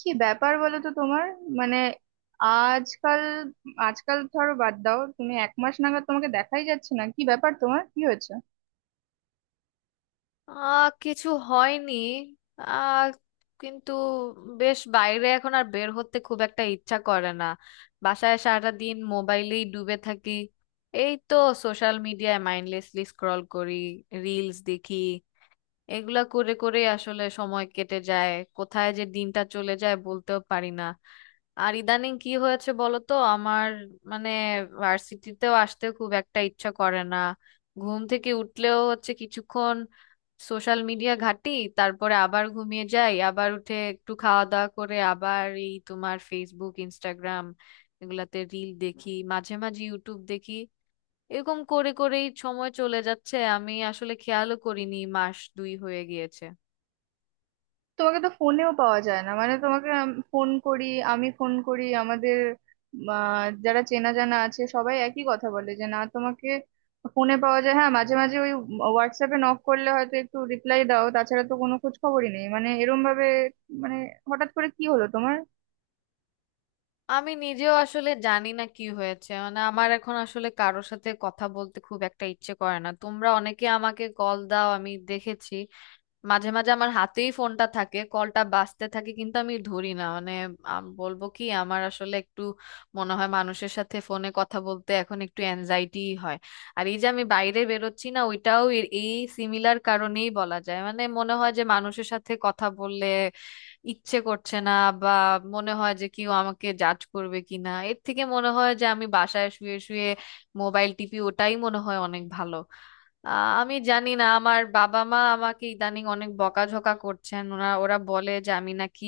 কি ব্যাপার বলো তো তোমার? মানে আজকাল আজকাল ধরো, বাদ দাও, তুমি এক মাস নাগাদ তোমাকে দেখাই যাচ্ছে না, কি ব্যাপার, তোমার কি হয়েছে? কিছু হয়নি। আহ কিন্তু বেশ, বাইরে এখন আর বের হতে খুব একটা ইচ্ছা করে না। বাসায় সারাটা দিন মোবাইলেই ডুবে থাকি, এই তো, সোশ্যাল মিডিয়ায় মাইন্ডলেসলি স্ক্রল করি, রিলস দেখি, এগুলা করে করে আসলে সময় কেটে যায়, কোথায় যে দিনটা চলে যায় বলতেও পারি না। আর ইদানিং কি হয়েছে বলো তো আমার, মানে, ভার্সিটিতেও আসতে খুব একটা ইচ্ছা করে না, ঘুম থেকে উঠলেও হচ্ছে কিছুক্ষণ সোশ্যাল মিডিয়া ঘাঁটি, তারপরে আবার ঘুমিয়ে যাই, আবার উঠে একটু খাওয়া দাওয়া করে আবার এই তোমার ফেসবুক ইনস্টাগ্রাম, এগুলাতে রিল দেখি, মাঝে মাঝে ইউটিউব দেখি। এরকম করে করেই সময় চলে যাচ্ছে, আমি আসলে খেয়ালও করিনি মাস 2 হয়ে গিয়েছে। তোমাকে তো ফোনেও পাওয়া যায় না, মানে তোমাকে ফোন করি, আমাদের যারা চেনা জানা আছে সবাই একই কথা বলে যে না, তোমাকে ফোনে পাওয়া যায়, হ্যাঁ মাঝে মাঝে ওই হোয়াটসঅ্যাপে নক করলে হয়তো একটু রিপ্লাই দাও, তাছাড়া তো কোনো খোঁজ খবরই নেই, মানে এরম ভাবে, মানে হঠাৎ করে কি হলো তোমার? আমি নিজেও আসলে জানি না কি হয়েছে, মানে আমার এখন আসলে কারোর সাথে কথা বলতে খুব একটা ইচ্ছে করে না। তোমরা অনেকে আমাকে কল দাও, আমি দেখেছি। মাঝে মাঝে আমার হাতেই ফোনটা থাকে, কলটা বাজতে থাকে কিন্তু আমি ধরি না, মানে বলবো কি, আমার আসলে একটু মনে হয় মানুষের সাথে ফোনে কথা বলতে এখন একটু অ্যাংজাইটি হয়। আর এই যে আমি বাইরে বেরোচ্ছি না, ওইটাও এই সিমিলার কারণেই বলা যায়। মানে মনে হয় যে মানুষের সাথে কথা বললে ইচ্ছে করছে না, বা মনে হয় যে কেউ আমাকে জাজ করবে কিনা, এর থেকে মনে হয় যে আমি বাসায় শুয়ে শুয়ে মোবাইল টিপি ওটাই মনে হয় অনেক ভালো। আমি জানি না, আমার বাবা মা আমাকে ইদানিং অনেক বকাঝকা করছেন, ওরা ওরা বলে যে আমি নাকি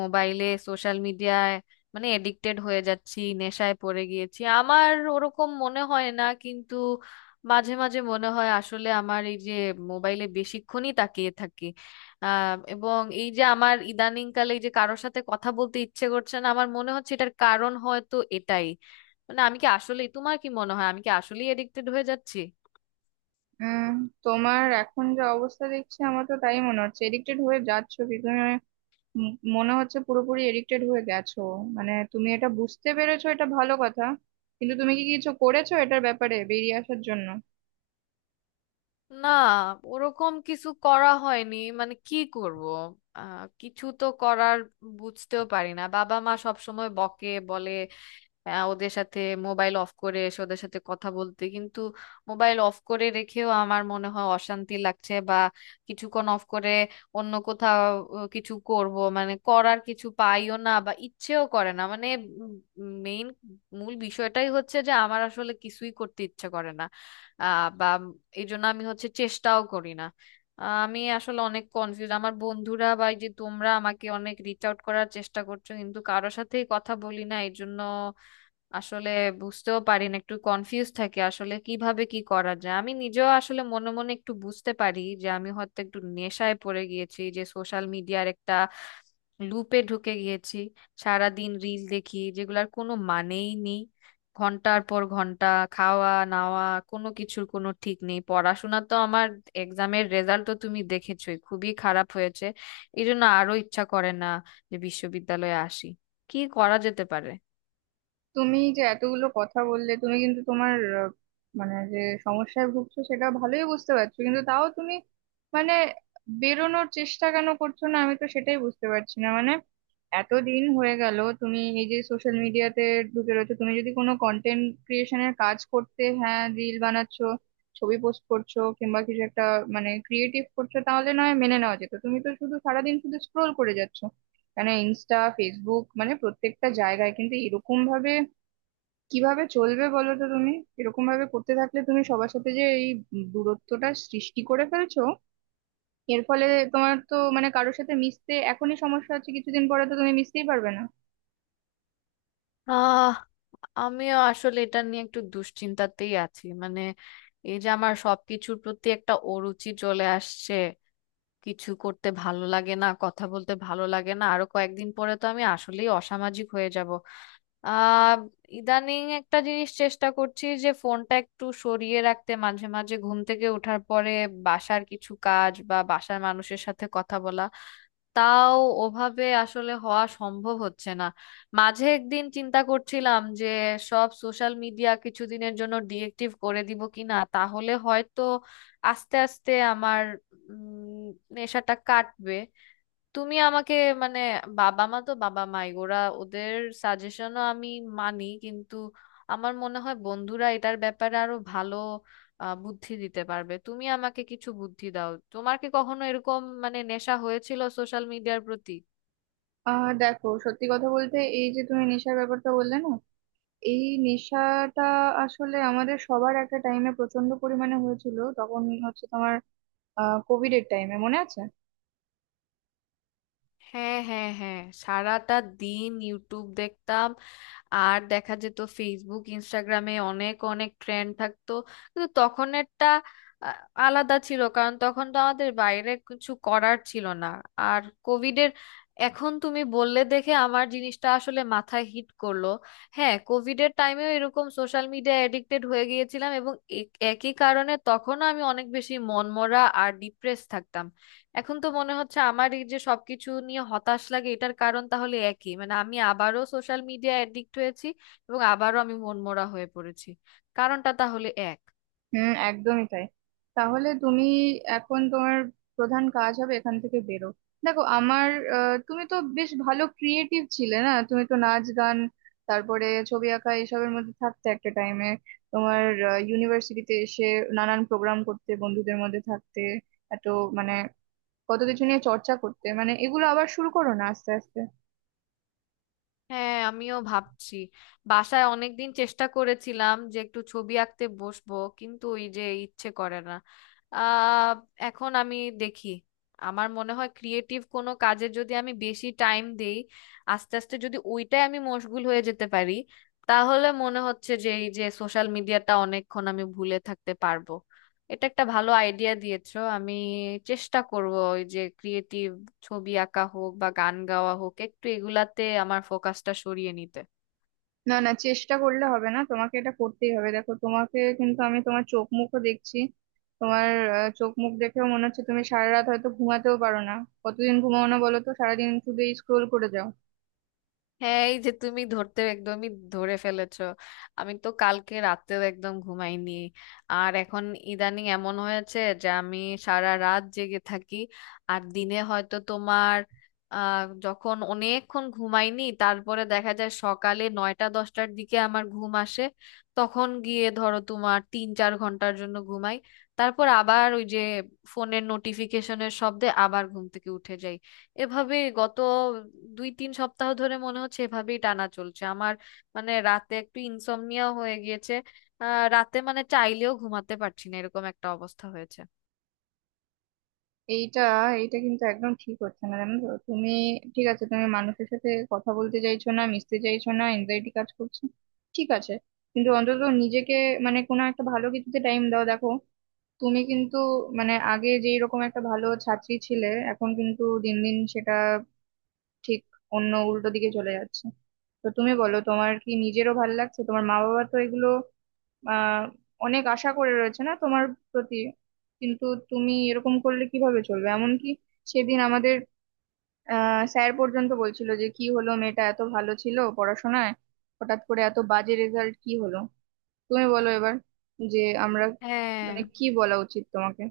মোবাইলে সোশ্যাল মিডিয়ায়, মানে এডিক্টেড হয়ে যাচ্ছি, নেশায় পড়ে গিয়েছি। আমার ওরকম মনে হয় না, কিন্তু মাঝে মাঝে মনে হয় আসলে আমার এই যে মোবাইলে বেশিক্ষণই তাকিয়ে থাকি, এবং এই যে আমার ইদানিংকালে এই যে কারোর সাথে কথা বলতে ইচ্ছে করছে না, আমার মনে হচ্ছে এটার কারণ হয়তো এটাই। মানে আমি কি আসলে, তোমার কি মনে হয়, আমি কি আসলেই এডিক্টেড হয়ে যাচ্ছি? উম তোমার এখন যা অবস্থা দেখছি, আমার তো তাই মনে হচ্ছে এডিক্টেড হয়ে যাচ্ছো কি তুমি? উম মনে হচ্ছে পুরোপুরি এডিক্টেড হয়ে গেছো। মানে তুমি এটা বুঝতে পেরেছো, এটা ভালো কথা, কিন্তু তুমি কি কিছু করেছো এটার ব্যাপারে বেরিয়ে আসার জন্য? না, ওরকম কিছু করা হয়নি, মানে কি করব। কিছু তো করার বুঝতেও পারি না। বাবা মা সব সময় বকে, বলে ওদের সাথে মোবাইল অফ করে এসে ওদের সাথে কথা বলতে, কিন্তু মোবাইল অফ করে রেখেও আমার মনে হয় অশান্তি লাগছে, বা কিছুক্ষণ অফ করে অন্য কোথাও কিছু করব মানে করার কিছু পাইও না, বা ইচ্ছেও করে না। মানে মেইন মূল বিষয়টাই হচ্ছে যে আমার আসলে কিছুই করতে ইচ্ছে করে না, বা এই জন্য আমি হচ্ছে চেষ্টাও করি না। আমি আসলে অনেক কনফিউজ, আমার বন্ধুরা বা এই যে তোমরা আমাকে অনেক রিচ আউট করার চেষ্টা করছো, কিন্তু কারোর সাথেই কথা বলি না এই জন্য আসলে বুঝতেও পারি না, একটু কনফিউজ থাকি আসলে কিভাবে কি করা যায়। আমি নিজেও আসলে মনে মনে একটু বুঝতে পারি যে আমি হয়তো একটু নেশায় পড়ে গিয়েছি, যে সোশ্যাল মিডিয়ার একটা লুপে ঢুকে গিয়েছি, সারা দিন রিল দেখি যেগুলার কোনো মানেই নেই, ঘন্টার পর ঘন্টা। খাওয়া নাওয়া কোনো কিছুর কোনো ঠিক নেই, পড়াশোনা তো আমার, এক্সামের রেজাল্ট তো তুমি দেখেছোই, খুবই খারাপ হয়েছে। এই জন্য আরো ইচ্ছা করে না যে বিশ্ববিদ্যালয়ে আসি। কি করা যেতে পারে? তুমি যে এতগুলো কথা বললে, তুমি কিন্তু তোমার মানে যে সমস্যায় ভুগছো সেটা ভালোই বুঝতে পারছো, কিন্তু তাও তুমি, মানে বেরোনোর চেষ্টা কেন করছো না, আমি তো সেটাই বুঝতে পারছি না। মানে এতদিন হয়ে গেল তুমি এই যে সোশ্যাল মিডিয়াতে ঢুকে রয়েছো, তুমি যদি কোনো কন্টেন্ট ক্রিয়েশনের কাজ করতে, হ্যাঁ রিল বানাচ্ছো, ছবি পোস্ট করছো, কিংবা কিছু একটা মানে ক্রিয়েটিভ করছো, তাহলে নয় মেনে নেওয়া যেত, তুমি তো শুধু সারাদিন শুধু স্ক্রোল করে যাচ্ছো মানে ইনস্টা, ফেসবুক, মানে প্রত্যেকটা জায়গায়। কিন্তু কিভাবে চলবে বলো তো তুমি, এরকম ভাবে করতে থাকলে? তুমি সবার সাথে যে এই দূরত্বটা সৃষ্টি করে ফেলছো, এর ফলে তোমার তো মানে কারোর সাথে মিশতে এখনই সমস্যা হচ্ছে, কিছুদিন পরে তো তুমি মিশতেই পারবে না। আমিও আসলে এটা নিয়ে একটু দুশ্চিন্তাতেই আছি, মানে এই যে আমার সবকিছুর প্রতি একটা অরুচি চলে আসছে, কিছু করতে ভালো লাগে না, কথা বলতে ভালো লাগে না, আরো কয়েকদিন পরে তো আমি আসলেই অসামাজিক হয়ে যাব। আহ ইদানিং একটা জিনিস চেষ্টা করছি যে ফোনটা একটু সরিয়ে রাখতে, মাঝে মাঝে ঘুম থেকে ওঠার পরে বাসার কিছু কাজ বা বাসার মানুষের সাথে কথা বলা, তাও ওভাবে আসলে হওয়া সম্ভব হচ্ছে না। মাঝে একদিন চিন্তা করছিলাম যে সব সোশ্যাল মিডিয়া কিছুদিনের জন্য ডিএক্টিভ করে দিব কিনা, তাহলে হয়তো আস্তে আস্তে আমার উম, নেশাটা কাটবে। তুমি আমাকে, মানে বাবা মা তো বাবা মাই, ওরা ওদের সাজেশনও আমি মানি, কিন্তু আমার মনে হয় বন্ধুরা এটার ব্যাপারে আরো ভালো বুদ্ধি দিতে পারবে। তুমি আমাকে কিছু বুদ্ধি দাও, তোমার কি কখনো এরকম মানে নেশা হয়েছিল সোশ্যাল মিডিয়ার প্রতি? দেখো, সত্যি কথা বলতে, এই যে তুমি নেশার ব্যাপারটা বললে না, এই নেশাটা আসলে আমাদের সবার একটা টাইমে প্রচন্ড পরিমাণে হয়েছিল, তখন হচ্ছে তোমার কোভিড এর টাইমে মনে আছে? হ্যাঁ, হ্যাঁ, হ্যাঁ, সারাটা দিন ইউটিউব দেখতাম, আর দেখা যেত ফেসবুক ইনস্টাগ্রামে অনেক অনেক ট্রেন্ড থাকতো, কিন্তু তখনেরটা আহ, আলাদা ছিল কারণ তখন তো আমাদের বাইরে কিছু করার ছিল না, আর কোভিডের, এখন তুমি বললে দেখে আমার জিনিসটা আসলে মাথায় হিট করলো। হ্যাঁ, কোভিডের টাইমেও এরকম সোশ্যাল মিডিয়া এডিক্টেড হয়ে গিয়েছিলাম এবং এ- একই কারণে তখনও আমি অনেক বেশি মনমরা আর ডিপ্রেস থাকতাম। এখন তো মনে হচ্ছে আমার এই যে সবকিছু নিয়ে হতাশ লাগে, এটার কারণ তাহলে একই, মানে আমি আবারও সোশ্যাল মিডিয়া অ্যাডিক্ট হয়েছি এবং আবারও আমি মনমরা হয়ে পড়েছি। কারণটা তাহলে এক। হুম, একদমই তাই। তাহলে তুমি, এখন তোমার প্রধান কাজ হবে এখান থেকে বেরো। দেখো আমার, তুমি তো বেশ ভালো ক্রিয়েটিভ ছিলে না, তুমি তো নাচ, গান, তারপরে ছবি আঁকা এসবের মধ্যে থাকতে একটা টাইমে। তোমার ইউনিভার্সিটিতে এসে নানান প্রোগ্রাম করতে, বন্ধুদের মধ্যে থাকতে, এত মানে কত কিছু নিয়ে চর্চা করতে, মানে এগুলো আবার শুরু করো না আস্তে আস্তে। হ্যাঁ, আমিও ভাবছি, বাসায় অনেকদিন চেষ্টা করেছিলাম যে একটু ছবি আঁকতে বসবো, কিন্তু ওই যে ইচ্ছে করে না। আহ এখন আমি দেখি, আমার মনে হয় ক্রিয়েটিভ কোনো কাজে যদি আমি বেশি টাইম দেই, আস্তে আস্তে যদি ওইটাই আমি মশগুল হয়ে যেতে পারি, তাহলে মনে হচ্ছে যে এই যে সোশ্যাল মিডিয়াটা অনেকক্ষণ আমি ভুলে থাকতে পারবো। এটা একটা ভালো আইডিয়া দিয়েছো, আমি চেষ্টা করব ওই যে ক্রিয়েটিভ, ছবি আঁকা হোক বা গান গাওয়া হোক, একটু এগুলাতে আমার ফোকাসটা সরিয়ে নিতে। না না, চেষ্টা করলে হবে না, তোমাকে এটা করতেই হবে। দেখো তোমাকে কিন্তু আমি তোমার চোখ মুখও দেখছি, তোমার চোখ মুখ দেখেও মনে হচ্ছে তুমি সারা রাত হয়তো ঘুমাতেও পারো না। কতদিন ঘুমাও না বলো তো, সারাদিন শুধু স্ক্রোল করে যাও? হ্যাঁ, এই যে তুমি ধরতে, একদমই ধরে ফেলেছো। আমি তো কালকে রাতে একদম ঘুমাইনি। আর এখন ইদানিং এমন হয়েছে যে আমি সারা রাত জেগে থাকি, আর দিনে হয়তো তোমার যখন অনেকক্ষণ ঘুমাইনি তারপরে দেখা যায় সকালে 9টা-10টার দিকে আমার ঘুম আসে, তখন গিয়ে ধরো তোমার 3-4 ঘন্টার জন্য ঘুমাই। তারপর আবার ওই যে ফোনের নোটিফিকেশনের শব্দে আবার ঘুম থেকে উঠে যাই। এভাবে গত 2-3 সপ্তাহ ধরে মনে হচ্ছে এভাবেই টানা চলছে আমার, মানে রাতে একটু ইনসমনিয়া হয়ে গিয়েছে। রাতে মানে চাইলেও ঘুমাতে পারছি না, এরকম একটা অবস্থা হয়েছে। এইটা এইটা কিন্তু একদম ঠিক হচ্ছে না, জানো তো তুমি। ঠিক আছে, তুমি মানুষের সাথে কথা বলতে চাইছো না, মিশতে চাইছো না, এনজাইটি কাজ করছে, ঠিক আছে, কিন্তু অন্তত নিজেকে মানে কোনো একটা ভালো কিছুতে টাইম দাও। দেখো তুমি কিন্তু মানে আগে যেই রকম একটা ভালো ছাত্রী ছিলে, এখন কিন্তু দিন দিন সেটা ঠিক অন্য উল্টো দিকে চলে যাচ্ছে। তো তুমি বলো, তোমার কি নিজেরও ভালো লাগছে? তোমার মা বাবা তো এগুলো আহ অনেক আশা করে রয়েছে না তোমার প্রতি, কিন্তু তুমি এরকম করলে কিভাবে চলবে? এমনকি সেদিন আমাদের স্যার পর্যন্ত বলছিল যে কি হলো, মেয়েটা এত ভালো ছিল পড়াশোনায়, হঠাৎ করে এত বাজে রেজাল্ট, কি হলো! তুমি বলো এবার যে আমরা হ্যাঁ, মানে কি বলা উচিত তোমাকে।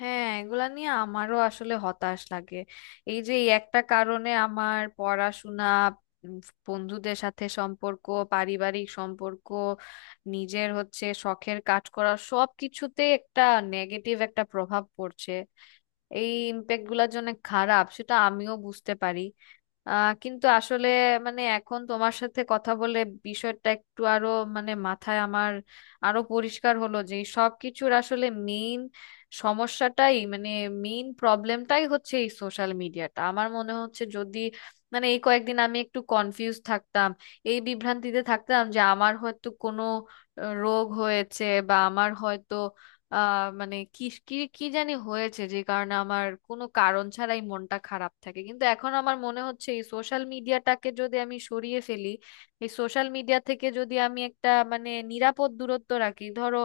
হ্যাঁ, এগুলা নিয়ে আমারও আসলে হতাশ লাগে। এই যে এই একটা কারণে আমার পড়াশোনা, উম, বন্ধুদের সাথে সম্পর্ক, পারিবারিক সম্পর্ক, নিজের হচ্ছে শখের কাজ করা, সব কিছুতে একটা নেগেটিভ একটা প্রভাব পড়ছে। এই ইম্প্যাক্ট গুলার জন্য খারাপ সেটা আমিও বুঝতে পারি। কিন্তু আসলে, মানে এখন তোমার সাথে কথা বলে বিষয়টা একটু আরো, মানে মাথায় আমার আরো পরিষ্কার হলো যে এই সবকিছুর আসলে মেইন সমস্যাটাই মানে মেইন প্রবলেমটাই হচ্ছে এই সোশ্যাল মিডিয়াটা। আমার মনে হচ্ছে যদি, মানে এই কয়েকদিন আমি একটু কনফিউজ থাকতাম, এই বিভ্রান্তিতে থাকতাম যে আমার হয়তো কোনো রোগ হয়েছে, বা আমার হয়তো মানে কি কি কি জানি হয়েছে, যে কারণে আমার কোনো কারণ ছাড়াই মনটা খারাপ থাকে। কিন্তু এখন আমার মনে হচ্ছে এই সোশ্যাল মিডিয়াটাকে যদি আমি সরিয়ে ফেলি, এই সোশ্যাল মিডিয়া থেকে যদি আমি একটা মানে নিরাপদ দূরত্ব রাখি, ধরো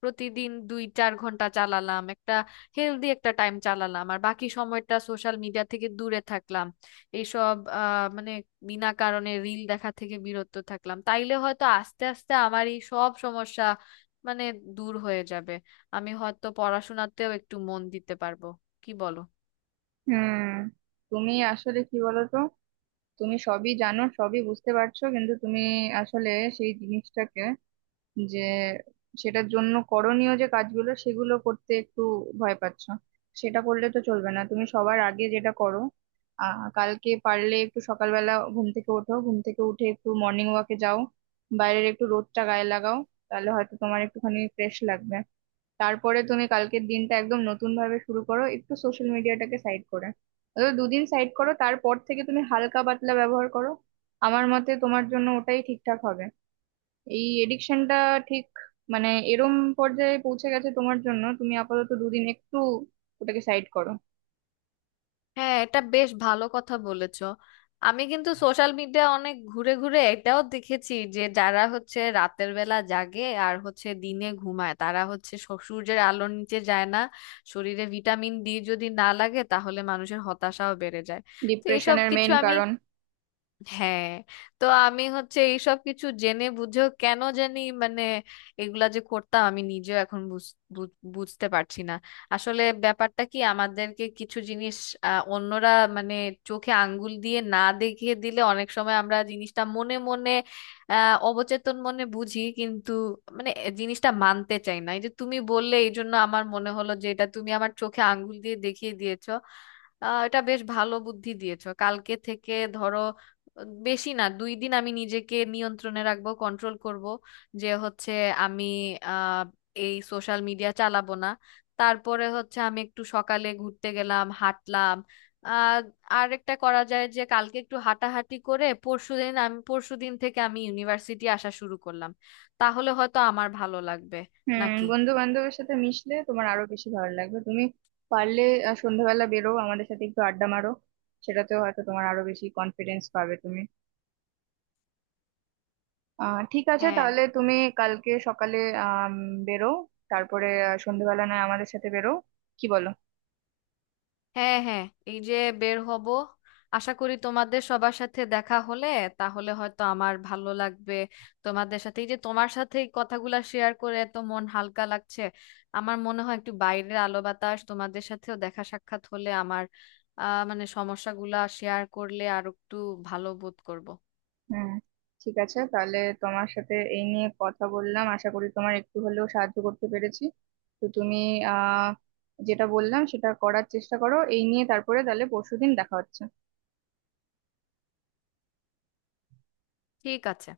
প্রতিদিন 2-4 ঘন্টা চালালাম, একটা হেলদি একটা টাইম চালালাম, আর বাকি সময়টা সোশ্যাল মিডিয়া থেকে দূরে থাকলাম, এইসব মানে বিনা কারণে রিল দেখা থেকে বিরত থাকলাম, তাইলে হয়তো আস্তে আস্তে আমার এই সব সমস্যা, মানে দূর হয়ে যাবে, আমি হয়তো পড়াশোনাতেও একটু মন দিতে পারবো। কি বলো? হুম, তুমি আসলে কি বলো তো, তুমি সবই জানো, সবই বুঝতে পারছো, কিন্তু তুমি আসলে সেই জিনিসটাকে, যে সেটার জন্য করণীয় যে কাজগুলো, সেগুলো করতে একটু ভয় পাচ্ছ। সেটা করলে তো চলবে না, তুমি সবার আগে যেটা করো, কালকে পারলে একটু সকালবেলা ঘুম থেকে ওঠো, ঘুম থেকে উঠে একটু মর্নিং ওয়াকে যাও, বাইরের একটু রোদটা গায়ে লাগাও, তাহলে হয়তো তোমার একটুখানি ফ্রেশ লাগবে। তারপরে তুমি কালকের দিনটা একদম নতুন ভাবে শুরু করো, একটু সোশ্যাল মিডিয়াটাকে সাইড করে। অন্তত দুদিন সাইড করো, তারপর থেকে তুমি হালকা পাতলা ব্যবহার করো। আমার মতে তোমার জন্য ওটাই ঠিকঠাক হবে। এই এডিকশনটা ঠিক মানে এরম পর্যায়ে পৌঁছে গেছে তোমার জন্য, তুমি আপাতত দুদিন একটু ওটাকে সাইড করো। হ্যাঁ, এটা বেশ ভালো কথা বলেছো। আমি কিন্তু সোশ্যাল মিডিয়া অনেক ঘুরে ঘুরে এটাও দেখেছি যে যারা হচ্ছে রাতের বেলা জাগে আর হচ্ছে দিনে ঘুমায়, তারা হচ্ছে সূর্যের আলোর নিচে যায় না, শরীরে ভিটামিন ডি যদি না লাগে তাহলে মানুষের হতাশাও বেড়ে যায়। তো এসব ডিপ্রেশনের কিছু মেইন আমি, কারণ। হ্যাঁ, তো আমি হচ্ছে এইসব কিছু জেনে বুঝেও কেন জানি মানে এগুলা যে করতাম আমি নিজেও এখন বুঝতে পারছি না। আসলে ব্যাপারটা কি, আমাদেরকে কিছু জিনিস অন্যরা, মানে চোখে আঙ্গুল দিয়ে না দেখিয়ে দিলে অনেক সময় আমরা জিনিসটা মনে মনে অবচেতন মনে বুঝি কিন্তু মানে এ জিনিসটা মানতে চাই না। এই যে তুমি বললে এই জন্য আমার মনে হলো যে এটা তুমি আমার চোখে আঙ্গুল দিয়ে দেখিয়ে দিয়েছো। এটা বেশ ভালো বুদ্ধি দিয়েছো। কালকে থেকে ধরো বেশি না, 2 দিন আমি নিজেকে নিয়ন্ত্রণে রাখবো, কন্ট্রোল করব, যে হচ্ছে আমি আহ এই সোশ্যাল মিডিয়া চালাবো না। তারপরে হচ্ছে আমি একটু সকালে ঘুরতে গেলাম, হাঁটলাম। আহ আর একটা করা যায় যে কালকে একটু হাঁটাহাঁটি করে পরশুদিন আমি, পরশুদিন থেকে আমি ইউনিভার্সিটি আসা শুরু করলাম, তাহলে হয়তো আমার ভালো লাগবে হুম, নাকি। বন্ধু বান্ধবের সাথে মিশলে তোমার আরো বেশি ভালো লাগবে, তুমি পারলে সন্ধ্যাবেলা বেরো, আমাদের সাথে একটু আড্ডা মারো, সেটাতেও হয়তো তোমার আরো বেশি কনফিডেন্স পাবে তুমি। ঠিক আছে, হ্যাঁ, তাহলে তুমি কালকে সকালে আম, বেরো, তারপরে সন্ধেবেলা নয় আমাদের সাথে বেরো, কি বলো? হ্যাঁ, হ্যাঁ, এই যে বের হব, আশা করি তোমাদের সবার সাথে দেখা হলে তাহলে হয়তো আমার ভালো লাগবে। তোমাদের সাথে, এই যে তোমার সাথে এই কথাগুলা শেয়ার করে এত মন হালকা লাগছে, আমার মনে হয় একটু বাইরের আলো বাতাস, তোমাদের সাথেও দেখা সাক্ষাৎ হলে আমার মানে সমস্যাগুলা শেয়ার করলে আর একটু ভালো বোধ করব। হুম, ঠিক আছে, তাহলে তোমার সাথে এই নিয়ে কথা বললাম, আশা করি তোমার একটু হলেও সাহায্য করতে পেরেছি। তো তুমি আহ যেটা বললাম সেটা করার চেষ্টা করো এই নিয়ে, তারপরে তাহলে পরশুদিন দেখা হচ্ছে। ঠিক আছে।